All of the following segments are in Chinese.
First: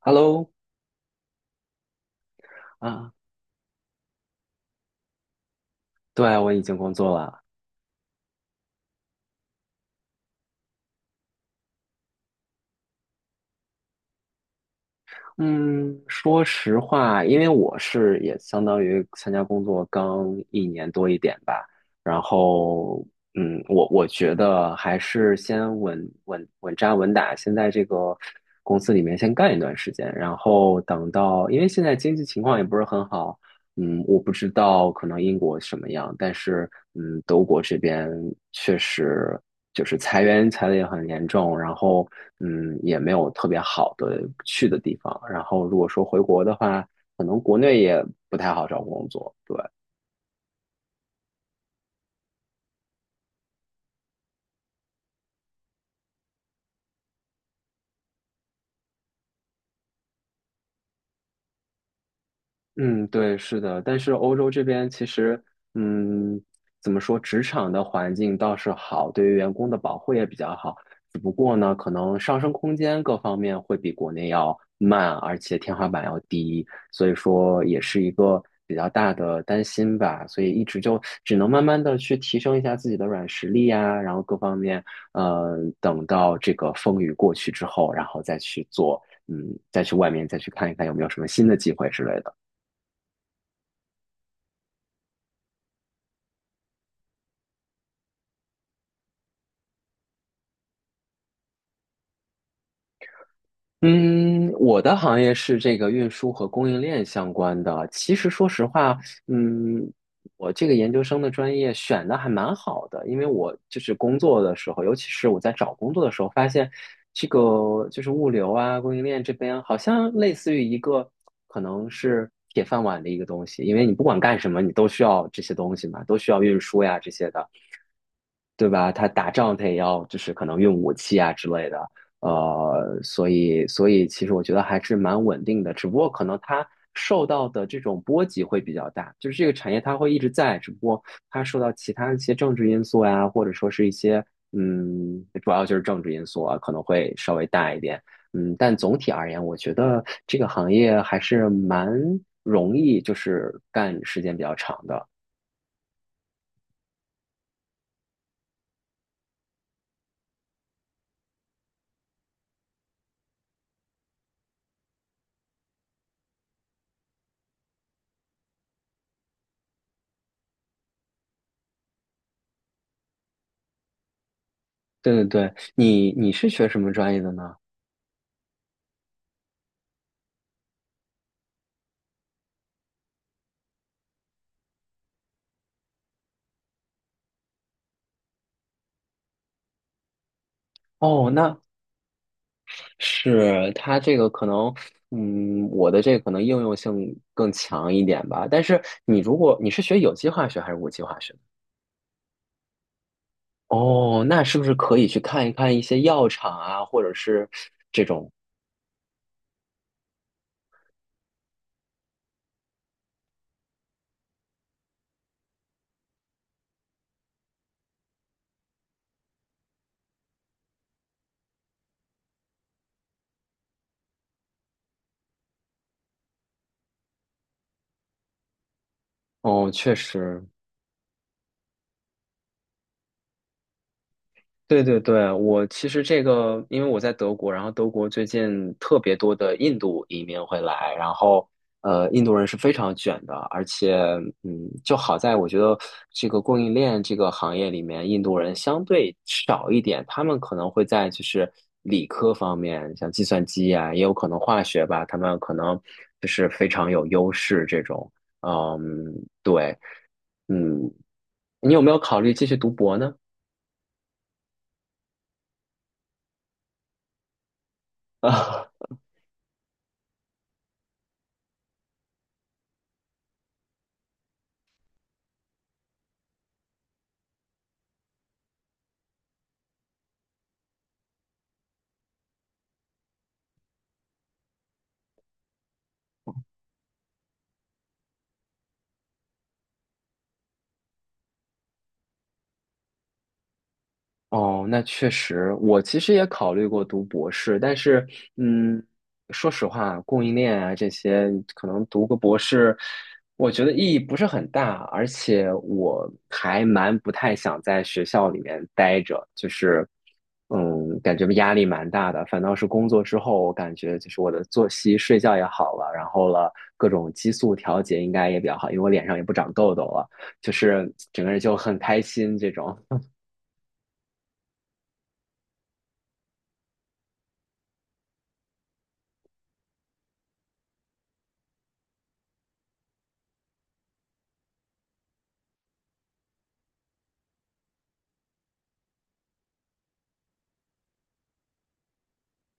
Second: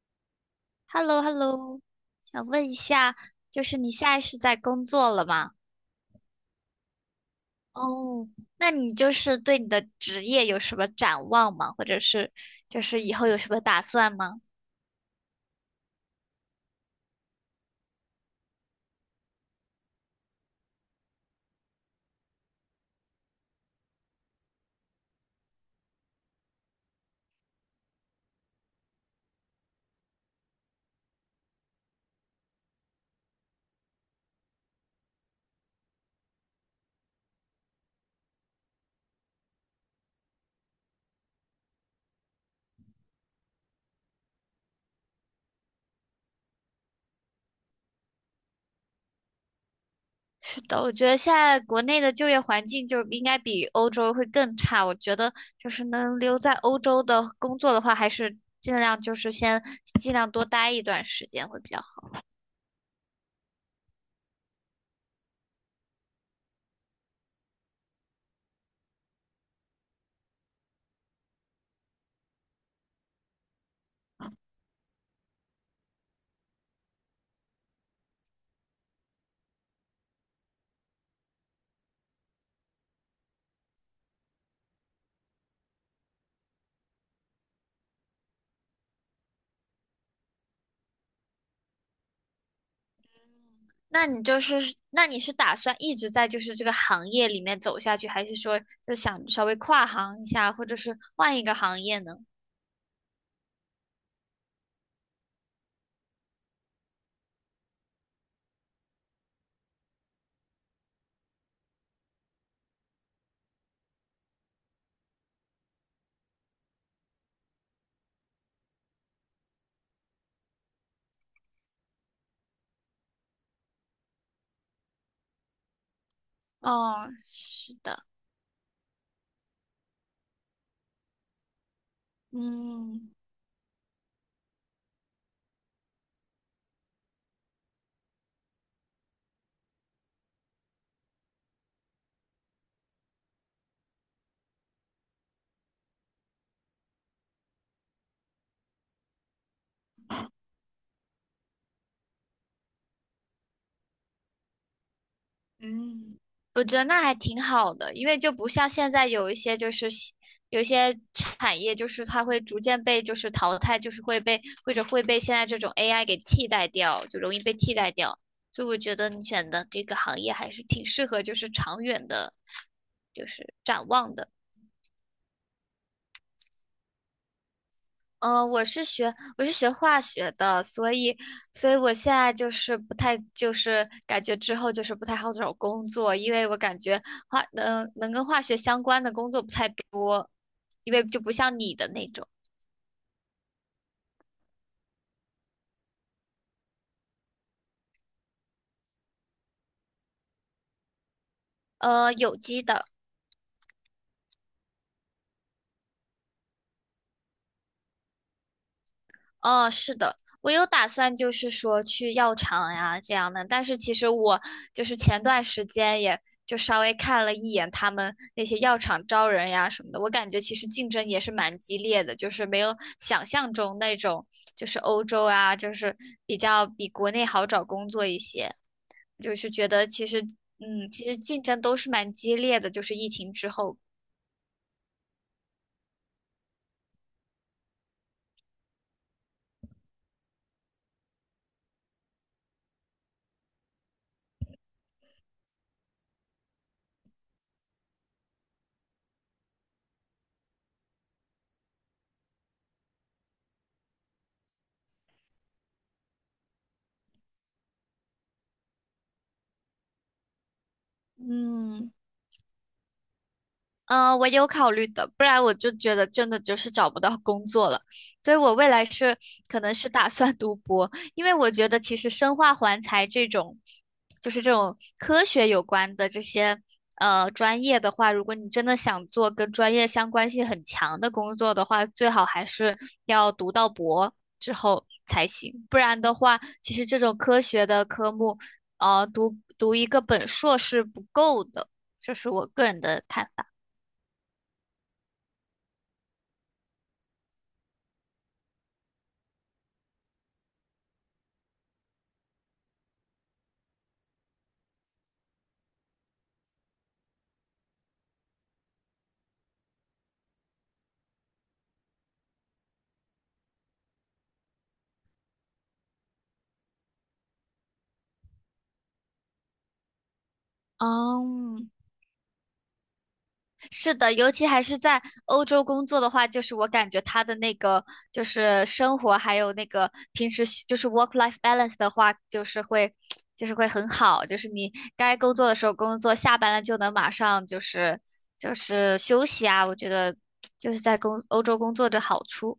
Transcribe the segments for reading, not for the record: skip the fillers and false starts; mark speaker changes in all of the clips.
Speaker 1: Hello，
Speaker 2: h e l l o h e l l o 想问一
Speaker 1: 啊，
Speaker 2: 下，就是你现在是在工作了吗？
Speaker 1: 对啊，我已经工作了。
Speaker 2: 哦，那你就是对你的职业有什么展望吗？或者是就是以后有什么打算吗？
Speaker 1: 嗯，说实话，因为我是也相当于参加工作刚一年多一点吧，然后，我觉得还是先稳扎稳打，先在这个公司里面先干一段时间，然后等到，因为现在经济情况也不是很好，我不知道可能英国什么样，但是德国这边确实就是裁员裁的也很严重，然后也没有特别好的去的地方。然后如果说回国的话，可能国内也不太好找工作，对。
Speaker 2: 是的，我觉得现在国内的就业环境就应该比欧洲会更差。我觉得就是能留在欧洲的工作的话，还是尽量就是先尽量多待一段时间会比较好。
Speaker 1: 嗯，对，是的，但是欧洲这边其实，嗯，怎么说，职场的环境倒是好，对于员工的保护也比较好，只不过呢，可能上升空间各方面会比国内要慢，而且天花板要低，所以说也是一个比较大的担心吧，所以一直就只能慢慢的去提升一下自己的软实力呀，然后各方面，等到这个风雨过去之后，然后再去做，再去外面再去看一看有没有什么新的机会之类的。
Speaker 2: 那你就是，那你是打算一直在就是这个行业里面走下去，还是说就想稍微跨行一下，或者是换一个行业呢？
Speaker 1: 嗯，我的行业是这个运输和供应链相关的。其实说实话，嗯，我这个研究生的专业选的还蛮好的，因为我就是工作的时候，尤其是我在找工作的时候，发现这个就是物流啊、供应链这边好像类似于一个可能是铁饭碗的一个东西，因为你不管干什么，你都需要这些东西嘛，都需要运输呀
Speaker 2: 哦，
Speaker 1: 这些的。
Speaker 2: 是的。
Speaker 1: 对吧？他打仗他也要就是可能用武器啊之类的，呃，
Speaker 2: 嗯。
Speaker 1: 所以所以其实我觉得还是蛮稳定的，只不过可能它受到的这种波及会比较大，就是这个产业它会一直在，只不过它受到其他一些政治因素呀，或者说是一些主要就是政治因素啊，可能会稍微大一点，但总体而言，我觉得这个行业还是蛮容易，就是干时间比较长的。
Speaker 2: 嗯，我觉得那还挺好的，因为就不像现在有一些就是西有一些产业，就是它会逐渐被就是淘汰，就是会被或者会被现在这种 AI 给替代掉，就容易被替代掉。所以我觉得你选的这个行业还是挺适合，就是长远的，就是展望的。
Speaker 1: 对对对，你是学什么专业的呢？
Speaker 2: 嗯，我是学我是学化学的，所以所以我现在就是不太就是感觉之后就是不太好找工作，因为我感觉化能能跟化学相关的工作不太多，因为就
Speaker 1: 哦，
Speaker 2: 不像
Speaker 1: 那
Speaker 2: 你的那种，
Speaker 1: 是它这个可能，我的这个可能应用性更强一点吧。但是你如果你是学有机化学还是无机化学
Speaker 2: 有机的。
Speaker 1: 哦，那是不是可以去看一看一些药厂啊，或者是这种？
Speaker 2: 哦，是的，我有打算，就是说去药厂呀这样的。但是其实我就是前段时间也就稍微看了一眼他们那些药厂招人呀什么的，我感觉其实竞争也是蛮激烈的，就是没有想象中那种，就是欧洲啊，就是比较比国内好找工作一些。就是觉
Speaker 1: 哦，
Speaker 2: 得
Speaker 1: 确
Speaker 2: 其实，
Speaker 1: 实，
Speaker 2: 嗯，其实竞争都是蛮激烈的，就是疫情之后。
Speaker 1: 对对对，我其实这个，因为我在德国，然后德国最近特别多的印度移民会来，然后印度人是非常卷的，而且就好在我觉得这个供应链这个行业里面，印度人相对少一点，他们可能会在就是理科方面，像计算机啊，也有可能化学吧，他们可能就是非常有优势这种，嗯，对，嗯，你有没
Speaker 2: 嗯。
Speaker 1: 有考虑继续读博呢？
Speaker 2: 嗯，我有考虑的，不然我就觉得真的就是找不到工作了，所以我未
Speaker 1: 啊？
Speaker 2: 来是可能是打算读博，因为我觉得其实生化环材这种，就是这种科学有关的这些专业的话，如果你真的想做跟专业相关性很强的工作的话，最好还是要读到博之后才行，不然的话，其实这种科学的科目，读读一个本硕是不够的，这是我个人的看法。
Speaker 1: 哦，那确实，我其实也考虑过读博士，但是，嗯，说实话，供应链啊这些，可能读个博士，我觉得意义不是很大，而且我还蛮不太想在学校里面待着，就是，感觉压力蛮大的。反倒是工作之后，我感觉就是我的作息、睡觉也好了，然后了各种激素调节应该也比较好，因为我脸上也不长痘痘了，就是整个人就
Speaker 2: 嗯，
Speaker 1: 很开心这种。
Speaker 2: 是的，尤其还是在欧洲工作的话，就是我感觉他的那个就是生活，还有那个平时习就是 work life balance 的话，就是会 就是会很好，就是你该工作的时候工作，下班了就能马上就是就是休息啊，我觉得 就是在工欧洲工作的好处。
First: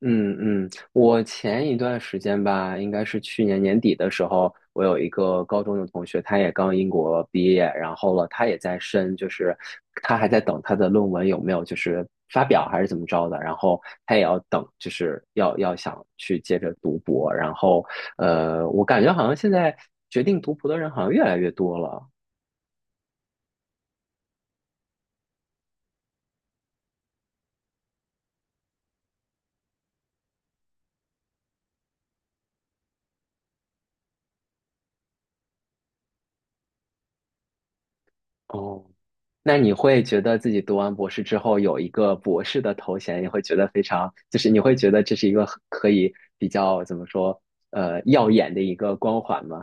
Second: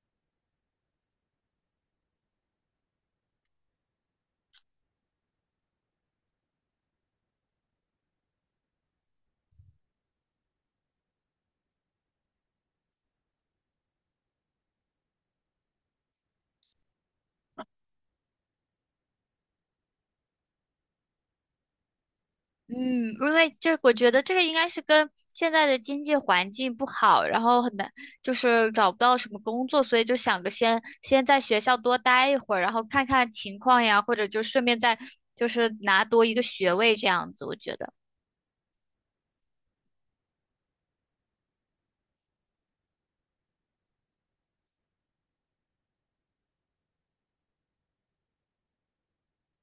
Speaker 1: 嗯嗯，我前一段时间吧，应该是去年年底的时候，我有一个高中的同学，他也刚英国毕业，然后了，他也在申，就是他还在等他的论文有没有就是发表还是怎么着的，然后他也要等，就是要想去接着读博，然后我感觉好像现在决定读博的人好像越来越多了。
Speaker 2: 嗯，因为这我觉得这个应该是跟现在的经济环境不好，然后很难，就是找不到什么工作，所以就想着先先在学校多待一会儿，然后看看情况呀，或者就顺便再就是拿多一个学位这样子，我觉得。
Speaker 1: 哦，那你会觉得自己读完博士之后有一个博士的头衔，你会觉得非常，就是你会觉得这是一个很可以比较怎么说，耀眼的一个光环吗？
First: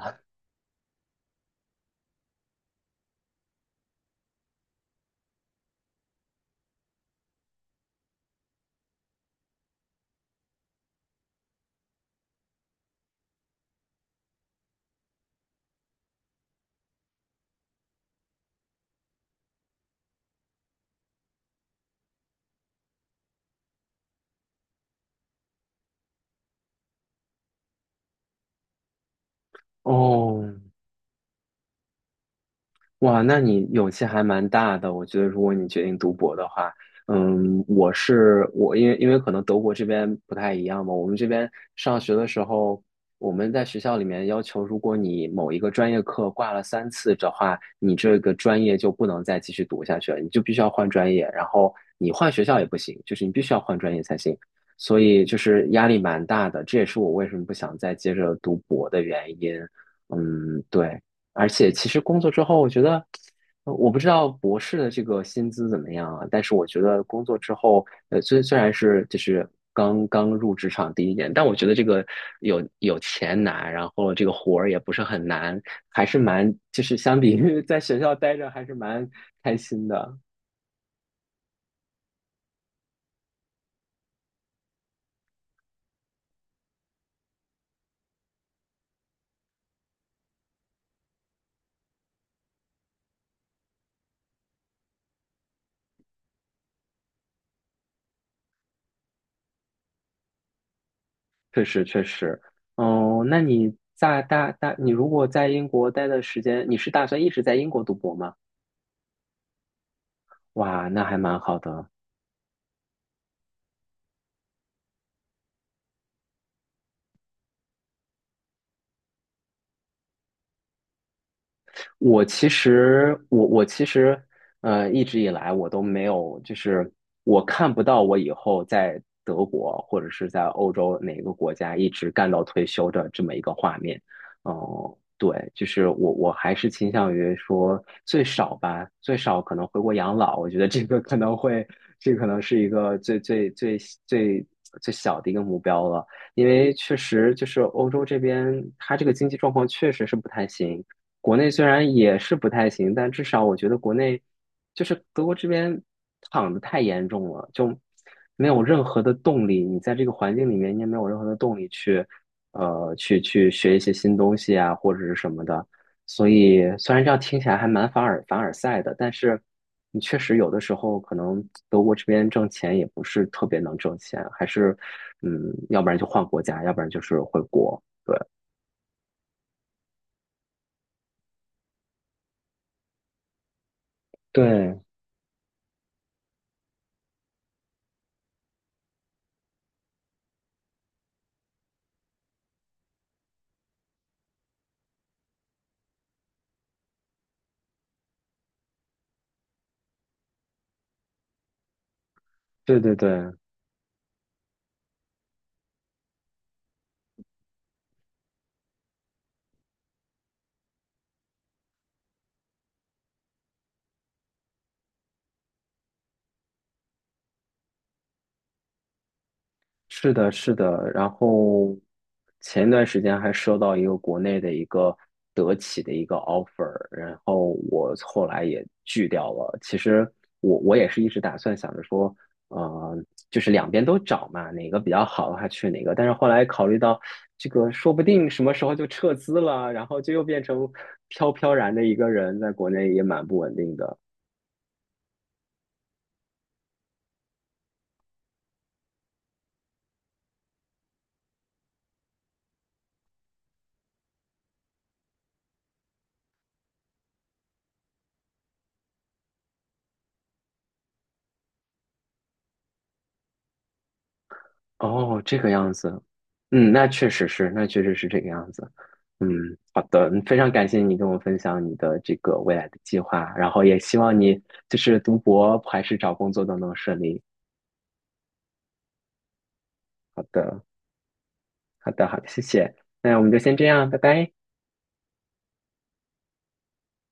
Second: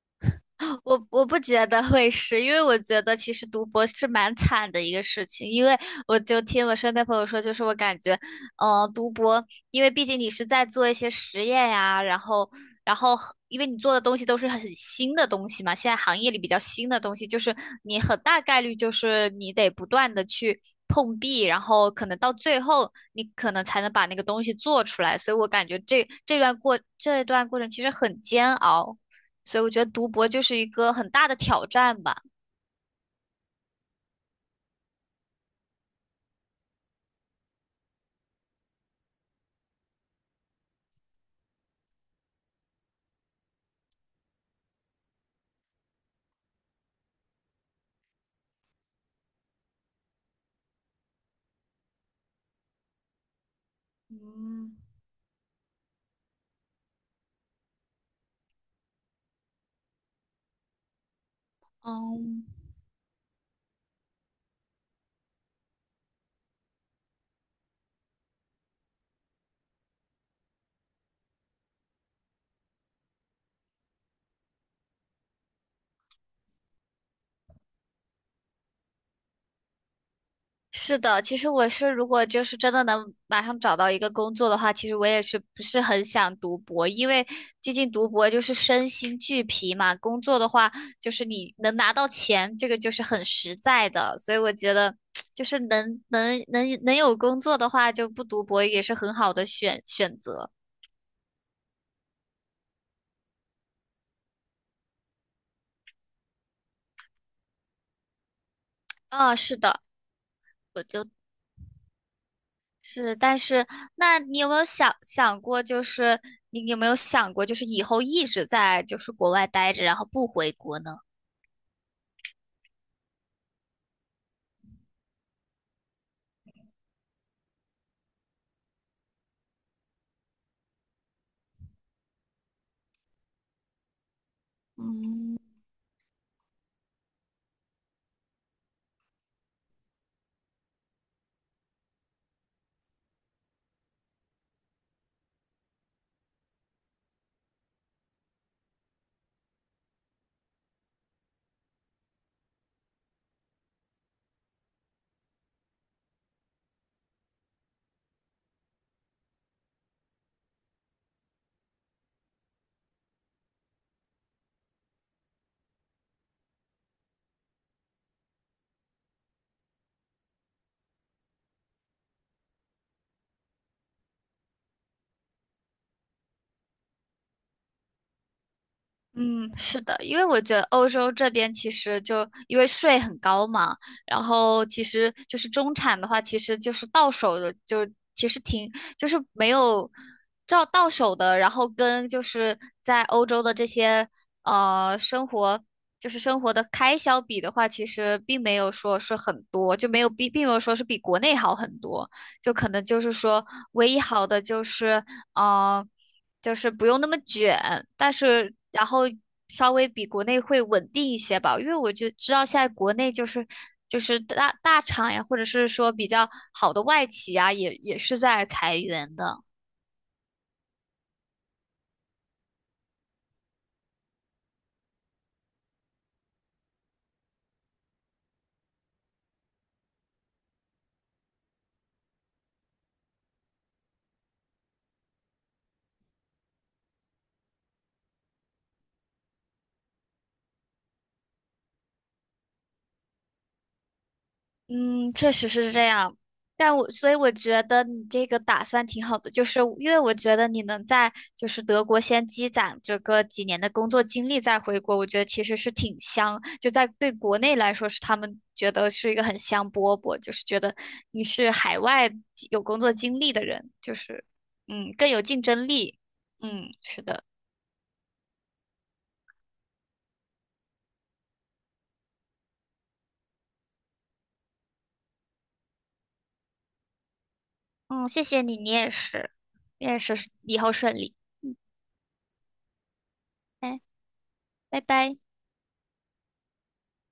Speaker 2: 我我不觉得会是，因为我觉得其实读博是蛮惨的一个事情，因为我就听我身边朋友说，就是我感觉，读博，因为毕竟你是在做一些实验呀、然后然后因为你做的东西都是很新的东西嘛，现在行业里比较新的东西，就是你很大概率就是你得不断的去碰壁，然后可能到最后你可能才能把那个东西做出来，所以我感觉这这段过这段过程其实很煎熬。所以我觉得读博就
Speaker 1: 哦，
Speaker 2: 是一个很大的挑战吧。
Speaker 1: 哇，那你勇气还蛮大的。我觉得，如果你决定读博的话，我是我，因为可能德国这边不太一样嘛。我们这边上学的时候，我们在学校里面要求，如果你某一个专业课挂了三次的话，你这个专业就不能再继续读下去了，你就必须要换专业，然后你换学校也不行，就是你必须要换专业才行。
Speaker 2: 嗯。
Speaker 1: 所以就是压力蛮大的，这也是我为什么不想再接着读博的原因。嗯，对。而且其实工作之
Speaker 2: 嗯，
Speaker 1: 后，我觉得，我不知道博士的这个薪资怎么样啊，但是我觉得工作之后，虽然是就是刚刚入职场第一年，但我觉得这个有钱拿，然后这个活儿也不是很难，还是蛮就是相比于 在学校待着还是蛮开心的，
Speaker 2: 是的，其实我是如果就是真的能马上找到一个工作的话，其实我也是不是很想读博，因为毕竟读博就是身心俱疲嘛，工作的话就是你能拿到钱，这个就是很实在的，所以我觉得 就是能能能能有工作的话，就不读博也是很好的选选择。
Speaker 1: 确实确实，哦，那你在你如果在英国待的时间，你是打算一直在英国读博吗？
Speaker 2: 啊，是的，我
Speaker 1: 哇，那
Speaker 2: 就。
Speaker 1: 还蛮好的。
Speaker 2: 是，但是那你有没有想想过，就是你有没有想过，就是以后一直在就是国外待着，然后不回国呢？
Speaker 1: 我其实，一直以来我都没有，就是我看不到我以后在德国或者是在欧洲哪个国家一直干到退休的这么一个画面。哦、
Speaker 2: 嗯。
Speaker 1: 对，就是我还是倾向于说最少吧，最少可能回国养老。我觉得这个可能会，这可能是一个最最小的一个目标了。因为确实就是欧洲这边，它这个经济状况确实是不太行。国内虽然也是不太行，但至少我觉得国内就是德国这边躺的太严重了，就没有任何的动力。你在这个环境里面，你也没有任何的动力去，去学一些新东西啊，或者是什么的。所以虽然这样听起来还蛮凡尔赛的，但是你确实有的时候可能德国这边挣钱也不是特别能挣钱，还是要不然就换国家，要不然就是回国。对，
Speaker 2: 嗯，是的，因为我觉得欧洲这边其实就因为税很高嘛，然后
Speaker 1: 对，
Speaker 2: 其实就是中产的话，其实就是到手的就其实挺就是没有照到手的，然后跟就是在欧洲的这些生活就是生活的开销比的话，其实并没有说是很多，就没有比并没有说是比国内好很多，就可
Speaker 1: 对
Speaker 2: 能
Speaker 1: 对
Speaker 2: 就是
Speaker 1: 对，
Speaker 2: 说唯一好的就是嗯。就是不用那么卷，但是然后稍微比国内会稳定一些吧，因为我就知道现在国内就是就是大大厂呀，或者是说比较好的外企呀，也也是在裁员的。
Speaker 1: 是的，是的。然后前一段时间还收到一个国内的一个德企的一个 offer，然后我后来也拒掉了。其实我也是一直打算想着说，呃，就是两边都找嘛，哪个比较好的话去哪个。但是后来考虑到这个，说不定什么时候就撤资了，然后就又变成飘飘然的一个人，在国内也蛮不稳定的。
Speaker 2: 嗯，确实是这样，但我所以我觉得你这个打算挺好的，就是因为我觉得你能在就是德国先积攒这个几年的工作经历再回国，我觉得其实是挺香，就在对国内来说是他们觉得是一个很香饽饽，就是觉得你是海外有工作经历的人，就是嗯更
Speaker 1: 哦，
Speaker 2: 有
Speaker 1: 这
Speaker 2: 竞
Speaker 1: 个
Speaker 2: 争
Speaker 1: 样
Speaker 2: 力，
Speaker 1: 子，嗯，
Speaker 2: 嗯
Speaker 1: 那
Speaker 2: 是
Speaker 1: 确
Speaker 2: 的，
Speaker 1: 实是，那确实是这个样子。嗯，好的，非常感谢你跟我分享你的这个未来的计划，然后也希望你就是读博还是找工作都能顺利。
Speaker 2: 嗯谢谢你，你也是，你也是
Speaker 1: 好
Speaker 2: 以
Speaker 1: 的，
Speaker 2: 后顺利，
Speaker 1: 好的，好的，谢谢。那我们就先这
Speaker 2: 哎，
Speaker 1: 样，拜拜。
Speaker 2: 拜拜。